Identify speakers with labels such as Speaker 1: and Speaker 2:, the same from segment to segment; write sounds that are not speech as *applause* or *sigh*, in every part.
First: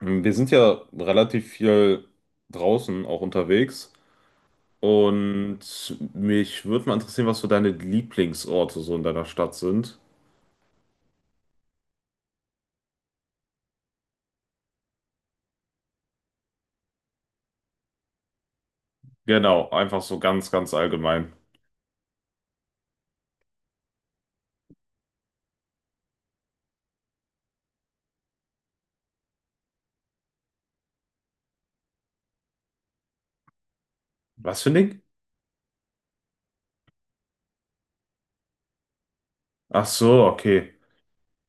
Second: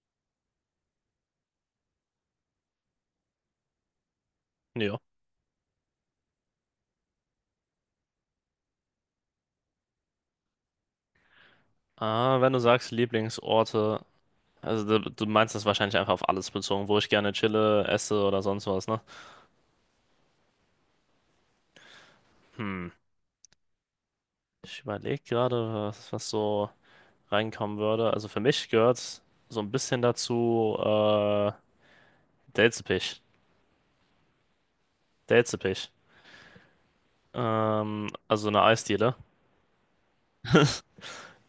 Speaker 1: Wir sind ja relativ viel draußen auch unterwegs
Speaker 2: Ja.
Speaker 1: und mich würde mal interessieren, was so deine Lieblingsorte so in deiner Stadt sind.
Speaker 2: Ah, wenn du sagst Lieblingsorte, also du meinst das wahrscheinlich einfach auf alles bezogen, wo ich gerne chille, esse oder sonst was, ne?
Speaker 1: Genau, einfach so ganz, ganz allgemein.
Speaker 2: Hm. Ich überlege gerade, was so reinkommen würde. Also für mich gehört so ein bisschen dazu Delzepich.
Speaker 1: Was für ein Ding?
Speaker 2: Delzepich. Also eine Eisdiele.
Speaker 1: Ach so, okay.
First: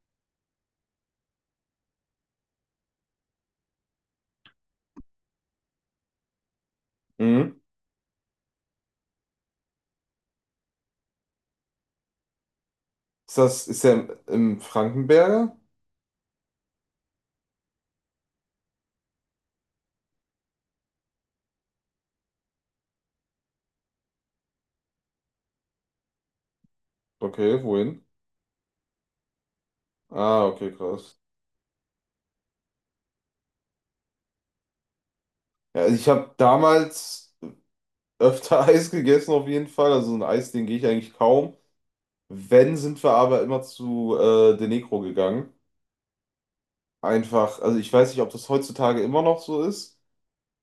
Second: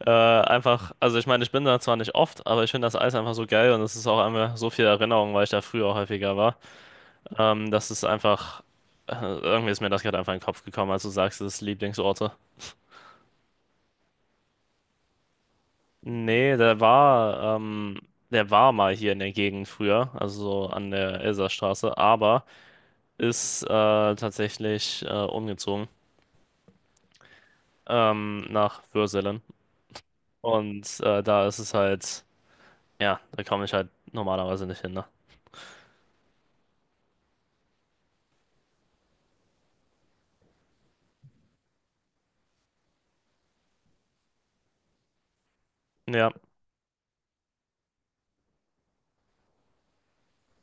Speaker 2: Einfach, also ich meine, ich bin da zwar nicht oft, aber ich finde das Eis einfach so geil und es ist auch einfach so viel Erinnerung, weil ich da früher häufiger war.
Speaker 1: Mhm.
Speaker 2: Das ist einfach. Irgendwie ist mir das gerade einfach in den Kopf gekommen, als du sagst, das ist Lieblingsorte.
Speaker 1: Ist das, ist der im, im Frankenberger?
Speaker 2: Nee, der war mal hier in der Gegend früher, also so an der Elsastraße, aber ist tatsächlich umgezogen
Speaker 1: Okay, wohin?
Speaker 2: nach Würselen.
Speaker 1: Ah, okay,
Speaker 2: Und
Speaker 1: krass.
Speaker 2: da ist es halt, ja, da komme ich halt normalerweise nicht hin, ne?
Speaker 1: Ja, ich habe damals öfter *laughs* Eis gegessen auf jeden Fall. Also so ein Eis, den gehe ich eigentlich kaum. Wenn, sind wir aber immer zu De Negro gegangen.
Speaker 2: Ja,
Speaker 1: Einfach, also ich weiß nicht, ob das heutzutage immer noch so ist,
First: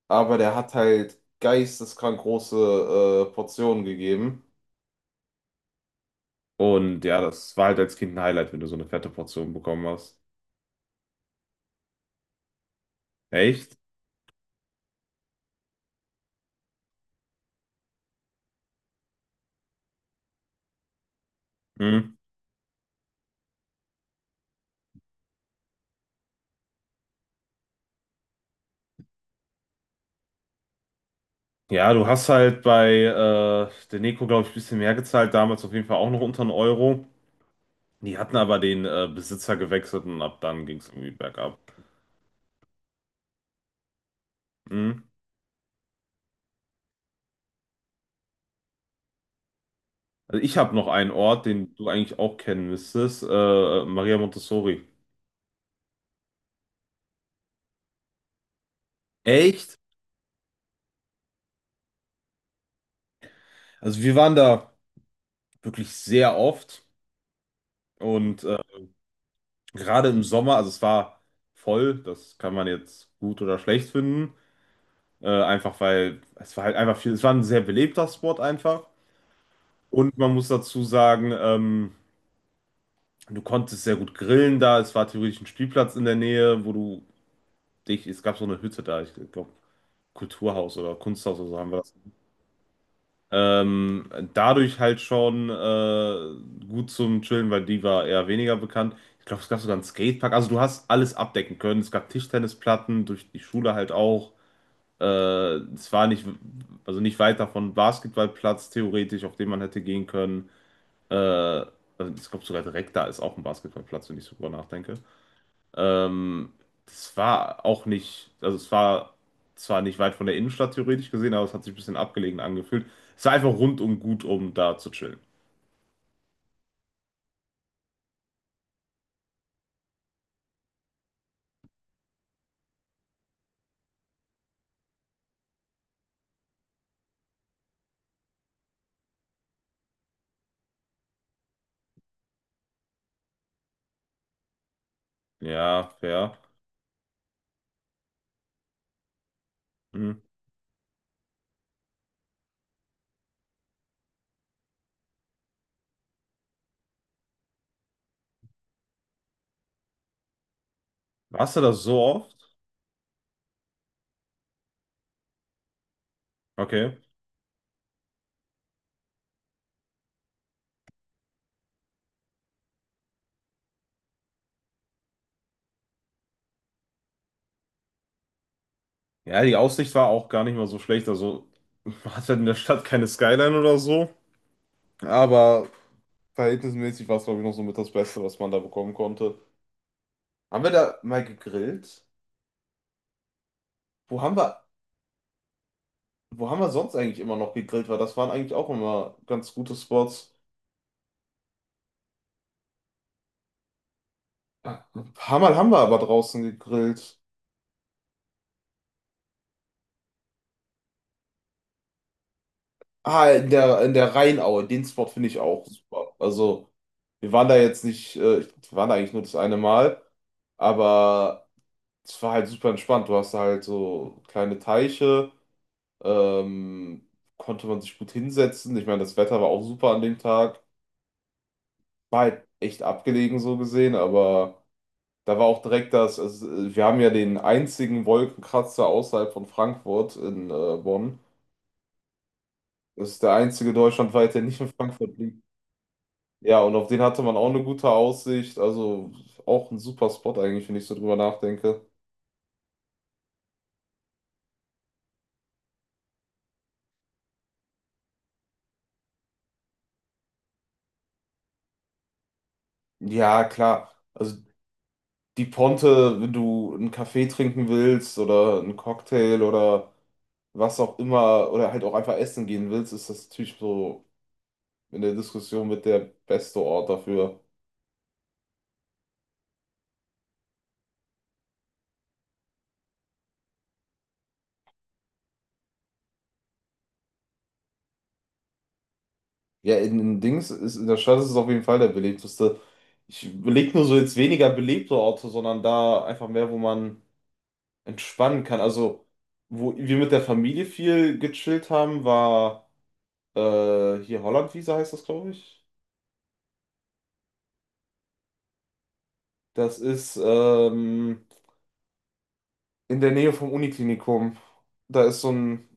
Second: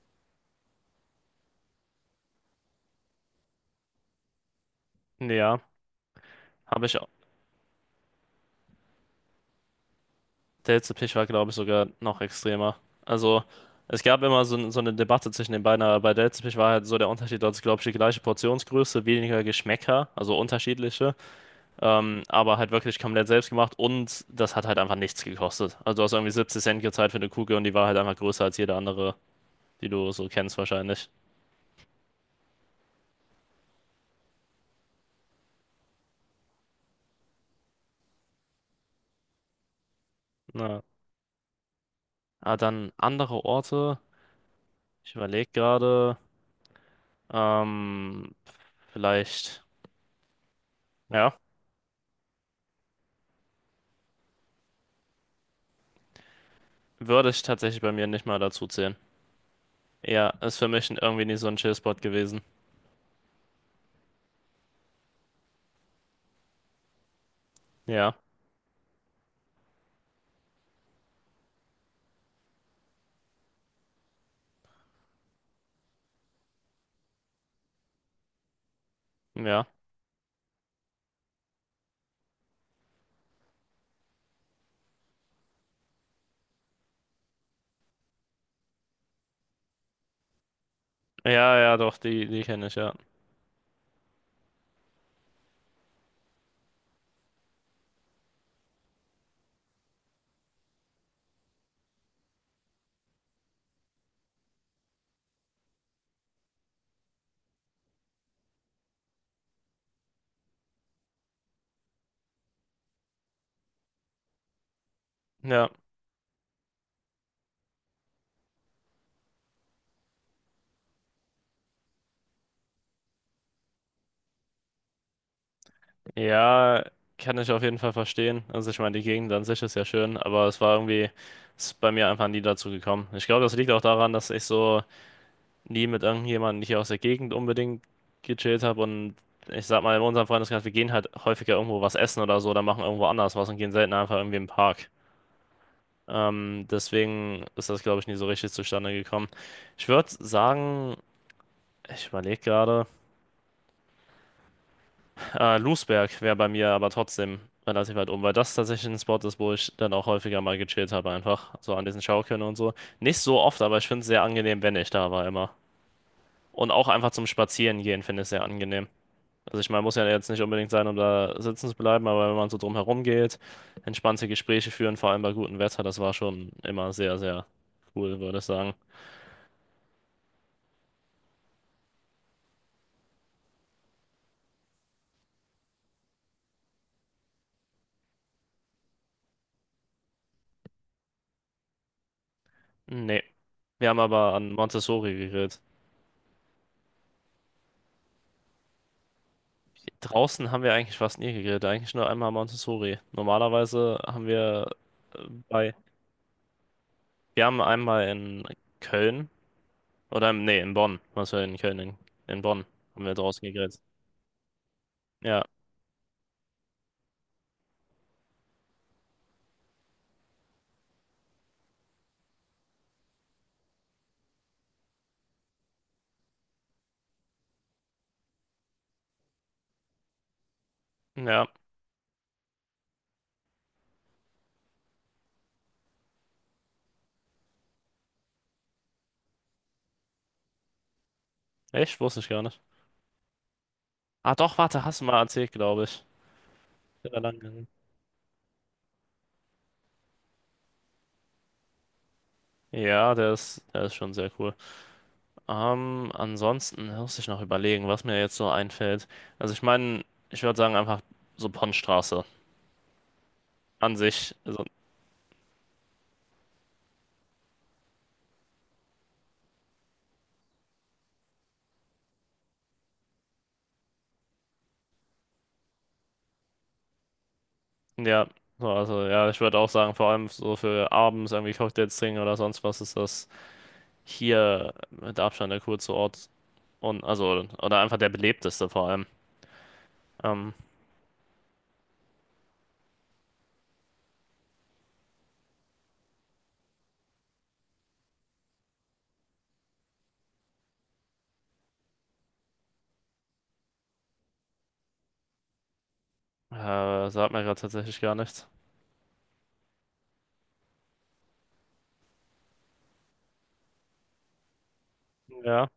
Speaker 1: aber der hat halt geisteskrank große Portionen gegeben.
Speaker 2: ja, habe ich.
Speaker 1: Und ja, das war halt als Kind ein Highlight, wenn du so eine fette Portion bekommen hast.
Speaker 2: Der letzte Pitch war, glaube ich, sogar noch extremer. Also,
Speaker 1: Echt?
Speaker 2: es gab immer so eine Debatte zwischen den beiden, aber bei der letzte Pitch war halt so der Unterschied, dass, glaube ich, die gleiche Portionsgröße, weniger Geschmäcker, also unterschiedliche,
Speaker 1: Hm.
Speaker 2: aber halt wirklich komplett selbst gemacht und das hat halt einfach nichts gekostet. Also, du hast irgendwie 70 Cent gezahlt für eine Kugel und die war halt einfach größer als jede andere, die du so kennst, wahrscheinlich.
Speaker 1: Ja, du hast halt bei der Neko, glaube ich, ein bisschen mehr gezahlt, damals auf jeden Fall auch noch unter einen Euro. Die hatten aber den Besitzer gewechselt und ab dann ging
Speaker 2: Na,
Speaker 1: es irgendwie bergab.
Speaker 2: dann andere Orte.
Speaker 1: Hm.
Speaker 2: Ich überlege gerade, ähm, vielleicht,
Speaker 1: Also ich habe noch einen
Speaker 2: ja,
Speaker 1: Ort, den du eigentlich auch kennen müsstest, Maria Montessori.
Speaker 2: würde ich tatsächlich bei mir nicht mal dazu zählen.
Speaker 1: Echt?
Speaker 2: Ja, ist für mich irgendwie nicht so ein Chill-Spot gewesen.
Speaker 1: Also wir waren da wirklich sehr oft.
Speaker 2: Ja,
Speaker 1: Und gerade im Sommer, also es war voll, das kann man jetzt gut oder schlecht finden. Einfach weil es war halt einfach viel, es war ein sehr belebter Spot einfach.
Speaker 2: ja.
Speaker 1: Und man muss dazu sagen, du konntest sehr gut grillen da. Es war theoretisch ein Spielplatz in der Nähe, wo du dich, es gab so eine Hütte da, ich glaube, Kulturhaus oder Kunsthaus oder
Speaker 2: Ja,
Speaker 1: so haben
Speaker 2: ja,
Speaker 1: wir das.
Speaker 2: doch, die, die kenne ich, ja.
Speaker 1: Dadurch halt schon gut zum Chillen, weil die war eher weniger bekannt. Ich glaube, es gab sogar einen Skatepark. Also du hast alles abdecken können. Es gab Tischtennisplatten, durch die Schule halt auch. Äh, Es war nicht, also nicht weit davon Basketballplatz theoretisch, auf den man hätte gehen können. Also ich glaube sogar direkt da ist auch ein Basketballplatz, wenn ich so drüber nachdenke.
Speaker 2: Ja,
Speaker 1: Ähm, das war auch nicht, also es war zwar nicht weit von der Innenstadt theoretisch gesehen, aber es hat sich ein bisschen abgelegen angefühlt. Es war einfach rundum gut, um da zu chillen.
Speaker 2: ja, kann ich auf jeden Fall verstehen. Also ich meine, die Gegend an sich ist ja schön, aber es war irgendwie, ist bei mir einfach nie dazu gekommen. Ich glaube, das liegt auch daran, dass ich so nie mit irgendjemandem hier aus der Gegend unbedingt gechillt habe und ich sag mal, in unserem Freundeskreis, wir gehen halt häufiger irgendwo was essen oder so oder machen irgendwo anders was und gehen selten einfach irgendwie im Park.
Speaker 1: Ja, fair.
Speaker 2: Deswegen ist das, glaube ich, nie so richtig zustande gekommen. Ich würde
Speaker 1: Hm.
Speaker 2: sagen, Ich überlege gerade. Ah, Lousberg wäre bei mir aber trotzdem relativ weit oben, weil das tatsächlich ein Spot ist, wo ich dann auch häufiger mal gechillt habe, einfach.
Speaker 1: Warst du
Speaker 2: So
Speaker 1: das
Speaker 2: an
Speaker 1: so
Speaker 2: diesen
Speaker 1: oft?
Speaker 2: Schaukeln und so. Nicht so oft, aber ich finde es sehr angenehm, wenn ich da war immer. Und auch
Speaker 1: Okay.
Speaker 2: einfach zum Spazieren gehen finde ich sehr angenehm. Also ich meine, muss ja jetzt nicht unbedingt sein, um da sitzen zu bleiben, aber wenn man so drumherum geht, entspannte Gespräche führen, vor allem bei gutem Wetter, das war schon immer sehr, sehr cool, würde ich sagen.
Speaker 1: Ja, die Aussicht war auch gar nicht mal so schlecht. Also *laughs* man hat halt in der Stadt keine Skyline oder so. Aber verhältnismäßig war es, glaube ich, noch so mit das Beste, was man da bekommen konnte. Haben wir da mal gegrillt?
Speaker 2: Nee. Wir haben
Speaker 1: Wo
Speaker 2: aber
Speaker 1: haben
Speaker 2: an
Speaker 1: wir,
Speaker 2: Montessori gegrillt.
Speaker 1: wo haben wir sonst eigentlich immer noch gegrillt? Weil das waren eigentlich auch immer ganz gute Spots.
Speaker 2: Draußen haben wir eigentlich fast nie gegrillt, eigentlich nur einmal Montessori. Normalerweise haben wir
Speaker 1: Ein
Speaker 2: äh,
Speaker 1: paar Mal haben
Speaker 2: bei,
Speaker 1: wir aber draußen gegrillt.
Speaker 2: wir haben einmal in Köln oder nee, in Bonn, was wir in Köln, in Bonn haben wir
Speaker 1: Ah,
Speaker 2: draußen gegrillt.
Speaker 1: in der Rheinaue. Den Spot finde ich
Speaker 2: Ja,
Speaker 1: auch super. Also, wir waren da jetzt nicht, ich- wir waren da eigentlich nur das eine Mal, aber es war halt super entspannt. Du hast da halt so kleine Teiche, ähm, konnte man sich gut hinsetzen. Ich meine, das Wetter war auch super an dem Tag.
Speaker 2: ja,
Speaker 1: War halt echt abgelegen so gesehen, aber da war auch direkt das, also, wir haben ja den einzigen Wolkenkratzer außerhalb von Frankfurt in Bonn.
Speaker 2: echt, wusste ich gar nicht.
Speaker 1: Das ist der einzige
Speaker 2: Ah
Speaker 1: deutschlandweite, der
Speaker 2: doch,
Speaker 1: nicht in
Speaker 2: warte, hast du
Speaker 1: Frankfurt
Speaker 2: mal
Speaker 1: liegt.
Speaker 2: erzählt, glaube ich.
Speaker 1: Ja, und auf den
Speaker 2: Der war
Speaker 1: hatte man auch eine
Speaker 2: lang-.
Speaker 1: gute Aussicht. Also auch ein super Spot eigentlich, wenn ich so drüber nachdenke.
Speaker 2: Ja, der ist schon sehr cool. Ansonsten muss ich noch überlegen, was mir jetzt so einfällt. Also ich meine, ich würde sagen einfach so Ponnstraße
Speaker 1: Ja, klar.
Speaker 2: an sich.
Speaker 1: Also
Speaker 2: Also
Speaker 1: die Ponte, wenn du einen Kaffee trinken willst oder einen Cocktail oder was auch immer oder halt auch einfach essen gehen willst, ist das natürlich so in der Diskussion mit der beste Ort dafür.
Speaker 2: ja, so, also ja, ich würde auch sagen, vor allem so für abends irgendwie Cocktails trinken oder sonst was ist das hier mit Abstand der coolste Ort und also oder einfach der belebteste vor allem.
Speaker 1: Ja, in Dings
Speaker 2: Ähm,
Speaker 1: ist in der Stadt ist es auf jeden Fall der belebteste. Ich beleg nur so jetzt weniger belebte Orte, sondern da einfach mehr, wo man entspannen kann. Also, wo wir mit der Familie viel gechillt haben, war hier Hollandwiese heißt das, glaube ich.
Speaker 2: Sagt mir gerade tatsächlich gar nichts.
Speaker 1: Das ist in der Nähe vom Uniklinikum. Da ist so
Speaker 2: Ja,
Speaker 1: ein,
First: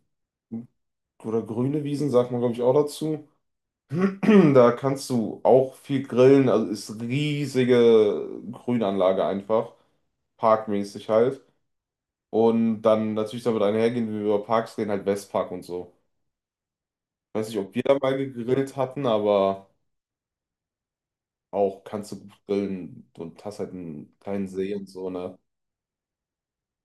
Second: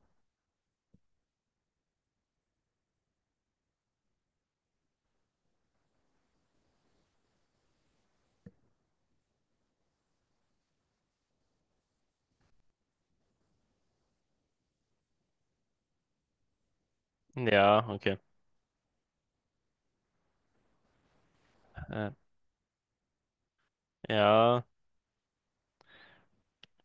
Speaker 1: oder grüne Wiesen, sagt man, glaube ich, auch dazu. *clears throat* Da kannst du auch viel grillen. Also ist riesige Grünanlage einfach. Parkmäßig halt. Und dann natürlich damit einhergehen, wie wir über Parks reden, halt Westpark und so. Ich weiß nicht, ob wir
Speaker 2: ja,
Speaker 1: da
Speaker 2: okay.
Speaker 1: mal gegrillt hatten, aber auch
Speaker 2: Äh,
Speaker 1: kannst du gut grillen und hast halt einen kleinen
Speaker 2: ja,
Speaker 1: See und so, ne?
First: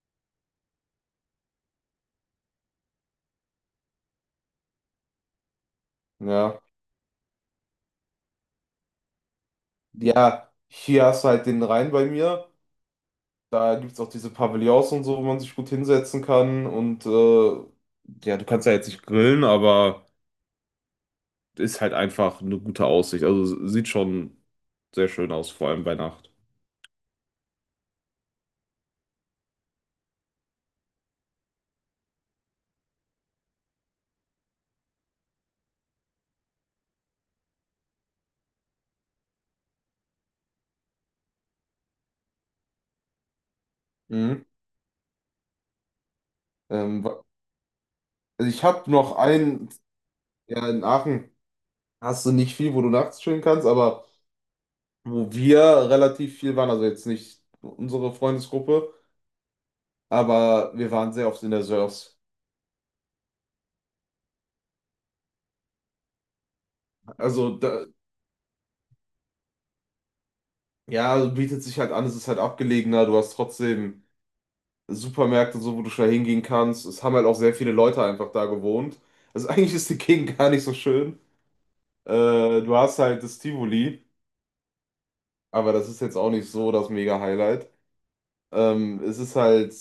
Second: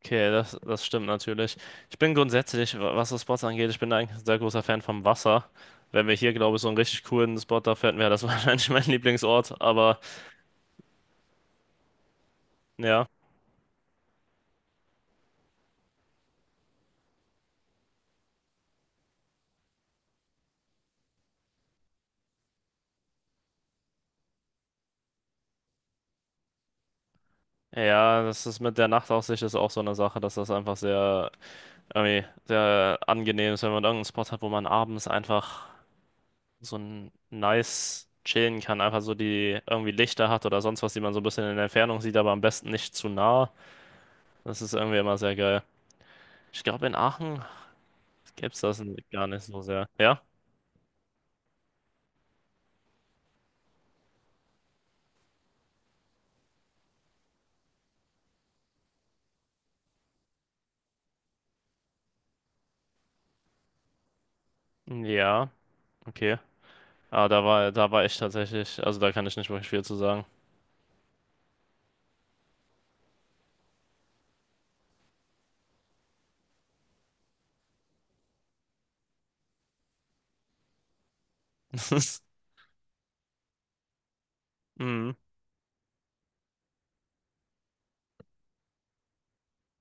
Speaker 2: okay, das stimmt natürlich. Ich bin grundsätzlich, was das Spots angeht, ich bin eigentlich ein sehr großer Fan vom Wasser. Wenn wir hier, glaube
Speaker 1: Ja.
Speaker 2: ich, so einen richtig coolen Spot da finden, wäre das *laughs* wahrscheinlich mein Lieblingsort, aber
Speaker 1: Ja, hier hast du halt den Rhein bei mir.
Speaker 2: ja.
Speaker 1: Da gibt es auch diese Pavillons und so, wo man sich gut hinsetzen kann. Und ja, du kannst ja jetzt nicht grillen, aber ist halt einfach eine gute Aussicht. Also sieht schon sehr schön aus, vor allem bei Nacht.
Speaker 2: Ja, das ist mit der Nachtaussicht ist auch so eine Sache, dass das einfach sehr, irgendwie sehr angenehm ist, wenn man irgendeinen Spot hat, wo man abends einfach so ein nice chillen kann, einfach so die irgendwie Lichter hat oder sonst was, die man so ein bisschen in der Entfernung sieht, aber am besten nicht zu nah.
Speaker 1: Mhm.
Speaker 2: Das ist irgendwie immer sehr geil. Ich glaube, in
Speaker 1: Ähm, wa-
Speaker 2: Aachen
Speaker 1: also
Speaker 2: gibt's
Speaker 1: ich
Speaker 2: das
Speaker 1: habe noch
Speaker 2: gar nicht so
Speaker 1: einen,
Speaker 2: sehr. Ja?
Speaker 1: ja, in Aachen hast du nicht viel, wo du nachts chillen kannst, aber wo wir relativ viel waren, also jetzt nicht unsere Freundesgruppe, aber wir waren sehr oft in der Sörs.
Speaker 2: Ja, okay. Aber da
Speaker 1: Also,
Speaker 2: war,
Speaker 1: da,
Speaker 2: da war ich tatsächlich, also da kann ich nicht wirklich viel zu sagen.
Speaker 1: ja, bietet sich halt an, es ist halt abgelegener, du hast trotzdem Supermärkte, und so wo du schnell hingehen kannst. Es haben halt auch sehr viele Leute einfach da gewohnt. Also, *laughs* eigentlich ist die Gegend gar nicht so schön. Äh,
Speaker 2: *laughs*
Speaker 1: Du hast halt das Tivoli,
Speaker 2: Mhm.
Speaker 1: aber das ist jetzt auch nicht so das Mega-Highlight. Es ist halt,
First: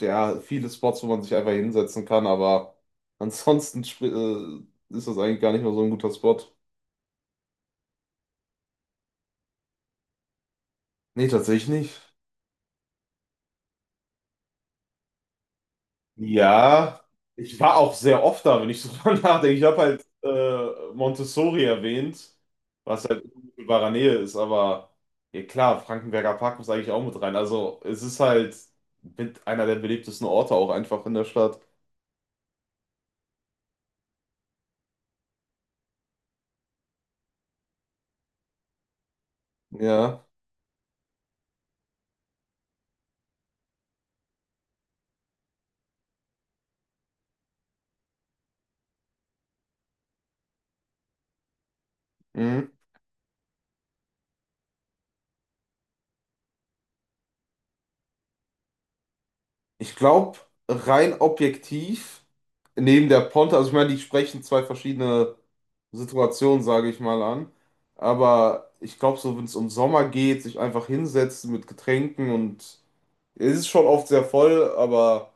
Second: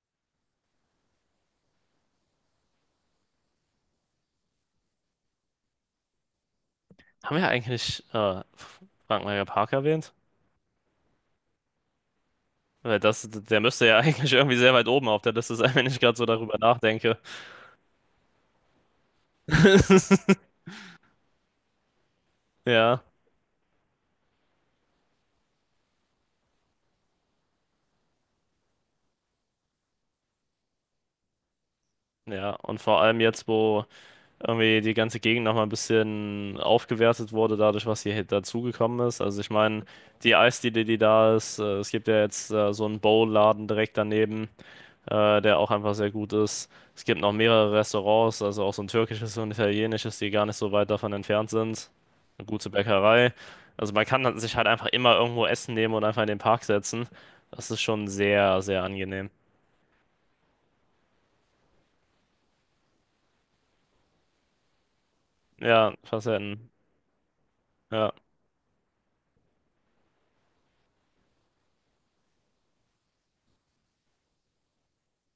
Speaker 1: ja, viele Spots, wo man sich einfach hinsetzen kann, aber ansonsten spri- ist das eigentlich gar nicht mehr so ein guter Spot.
Speaker 2: Haben wir eigentlich Frank-Meyer-Park erwähnt?
Speaker 1: Nee, tatsächlich nicht.
Speaker 2: Weil das, der müsste ja *laughs* eigentlich irgendwie sehr weit oben auf der Liste sein, wenn ich gerade so darüber
Speaker 1: Ja,
Speaker 2: nachdenke.
Speaker 1: ich war auch sehr oft da, wenn ich so *laughs* dran nachdenke. Ich habe halt
Speaker 2: *laughs*
Speaker 1: Montessori erwähnt,
Speaker 2: Ja,
Speaker 1: was halt in unmittelbarer Nähe ist, aber ja klar, Frankenberger Park muss eigentlich auch mit rein. Also es ist halt mit einer der beliebtesten Orte auch einfach in der Stadt.
Speaker 2: ja. Und vor allem jetzt, wo irgendwie die ganze Gegend nochmal ein bisschen aufgewertet wurde, dadurch, was hier dazugekommen ist. Also ich meine,
Speaker 1: Ja.
Speaker 2: die Eisdiele, die da ist, es gibt ja jetzt so einen Bowl-Laden direkt daneben. Der auch einfach sehr gut ist. Es gibt noch mehrere Restaurants, also auch so ein türkisches und italienisches, die gar nicht so weit davon entfernt sind. Eine gute
Speaker 1: Mhm.
Speaker 2: Bäckerei. Also man kann dann sich halt einfach immer irgendwo Essen nehmen und einfach in den Park setzen. Das ist schon sehr, sehr angenehm.
Speaker 1: Ich glaube, rein objektiv, neben der Ponte, also ich meine, die sprechen zwei verschiedene
Speaker 2: Ja,
Speaker 1: Situationen,
Speaker 2: Facetten.
Speaker 1: sage ich mal an.
Speaker 2: Ja,
Speaker 1: Aber ich glaube, so wenn es um Sommer geht, sich einfach hinsetzen mit Getränken und es ist schon oft sehr voll, aber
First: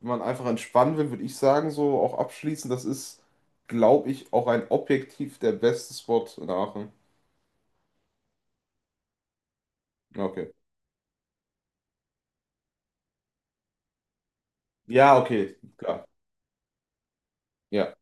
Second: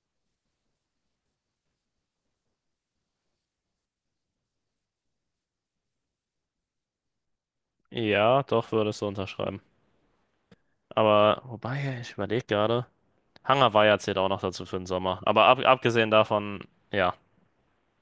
Speaker 1: wenn man einfach entspannen will, würde ich sagen, so auch abschließen, das ist, glaube ich, auch ein objektiv der beste Spot in Aachen.
Speaker 2: ja, doch würde ich so unterschreiben.
Speaker 1: Ja, okay.
Speaker 2: Aber wobei, ich überlege gerade. Hangar war ja zählt auch noch dazu für den
Speaker 1: Ja,
Speaker 2: Sommer. Aber
Speaker 1: okay,
Speaker 2: ab,
Speaker 1: klar.
Speaker 2: abgesehen davon, ja.
Speaker 1: Ja.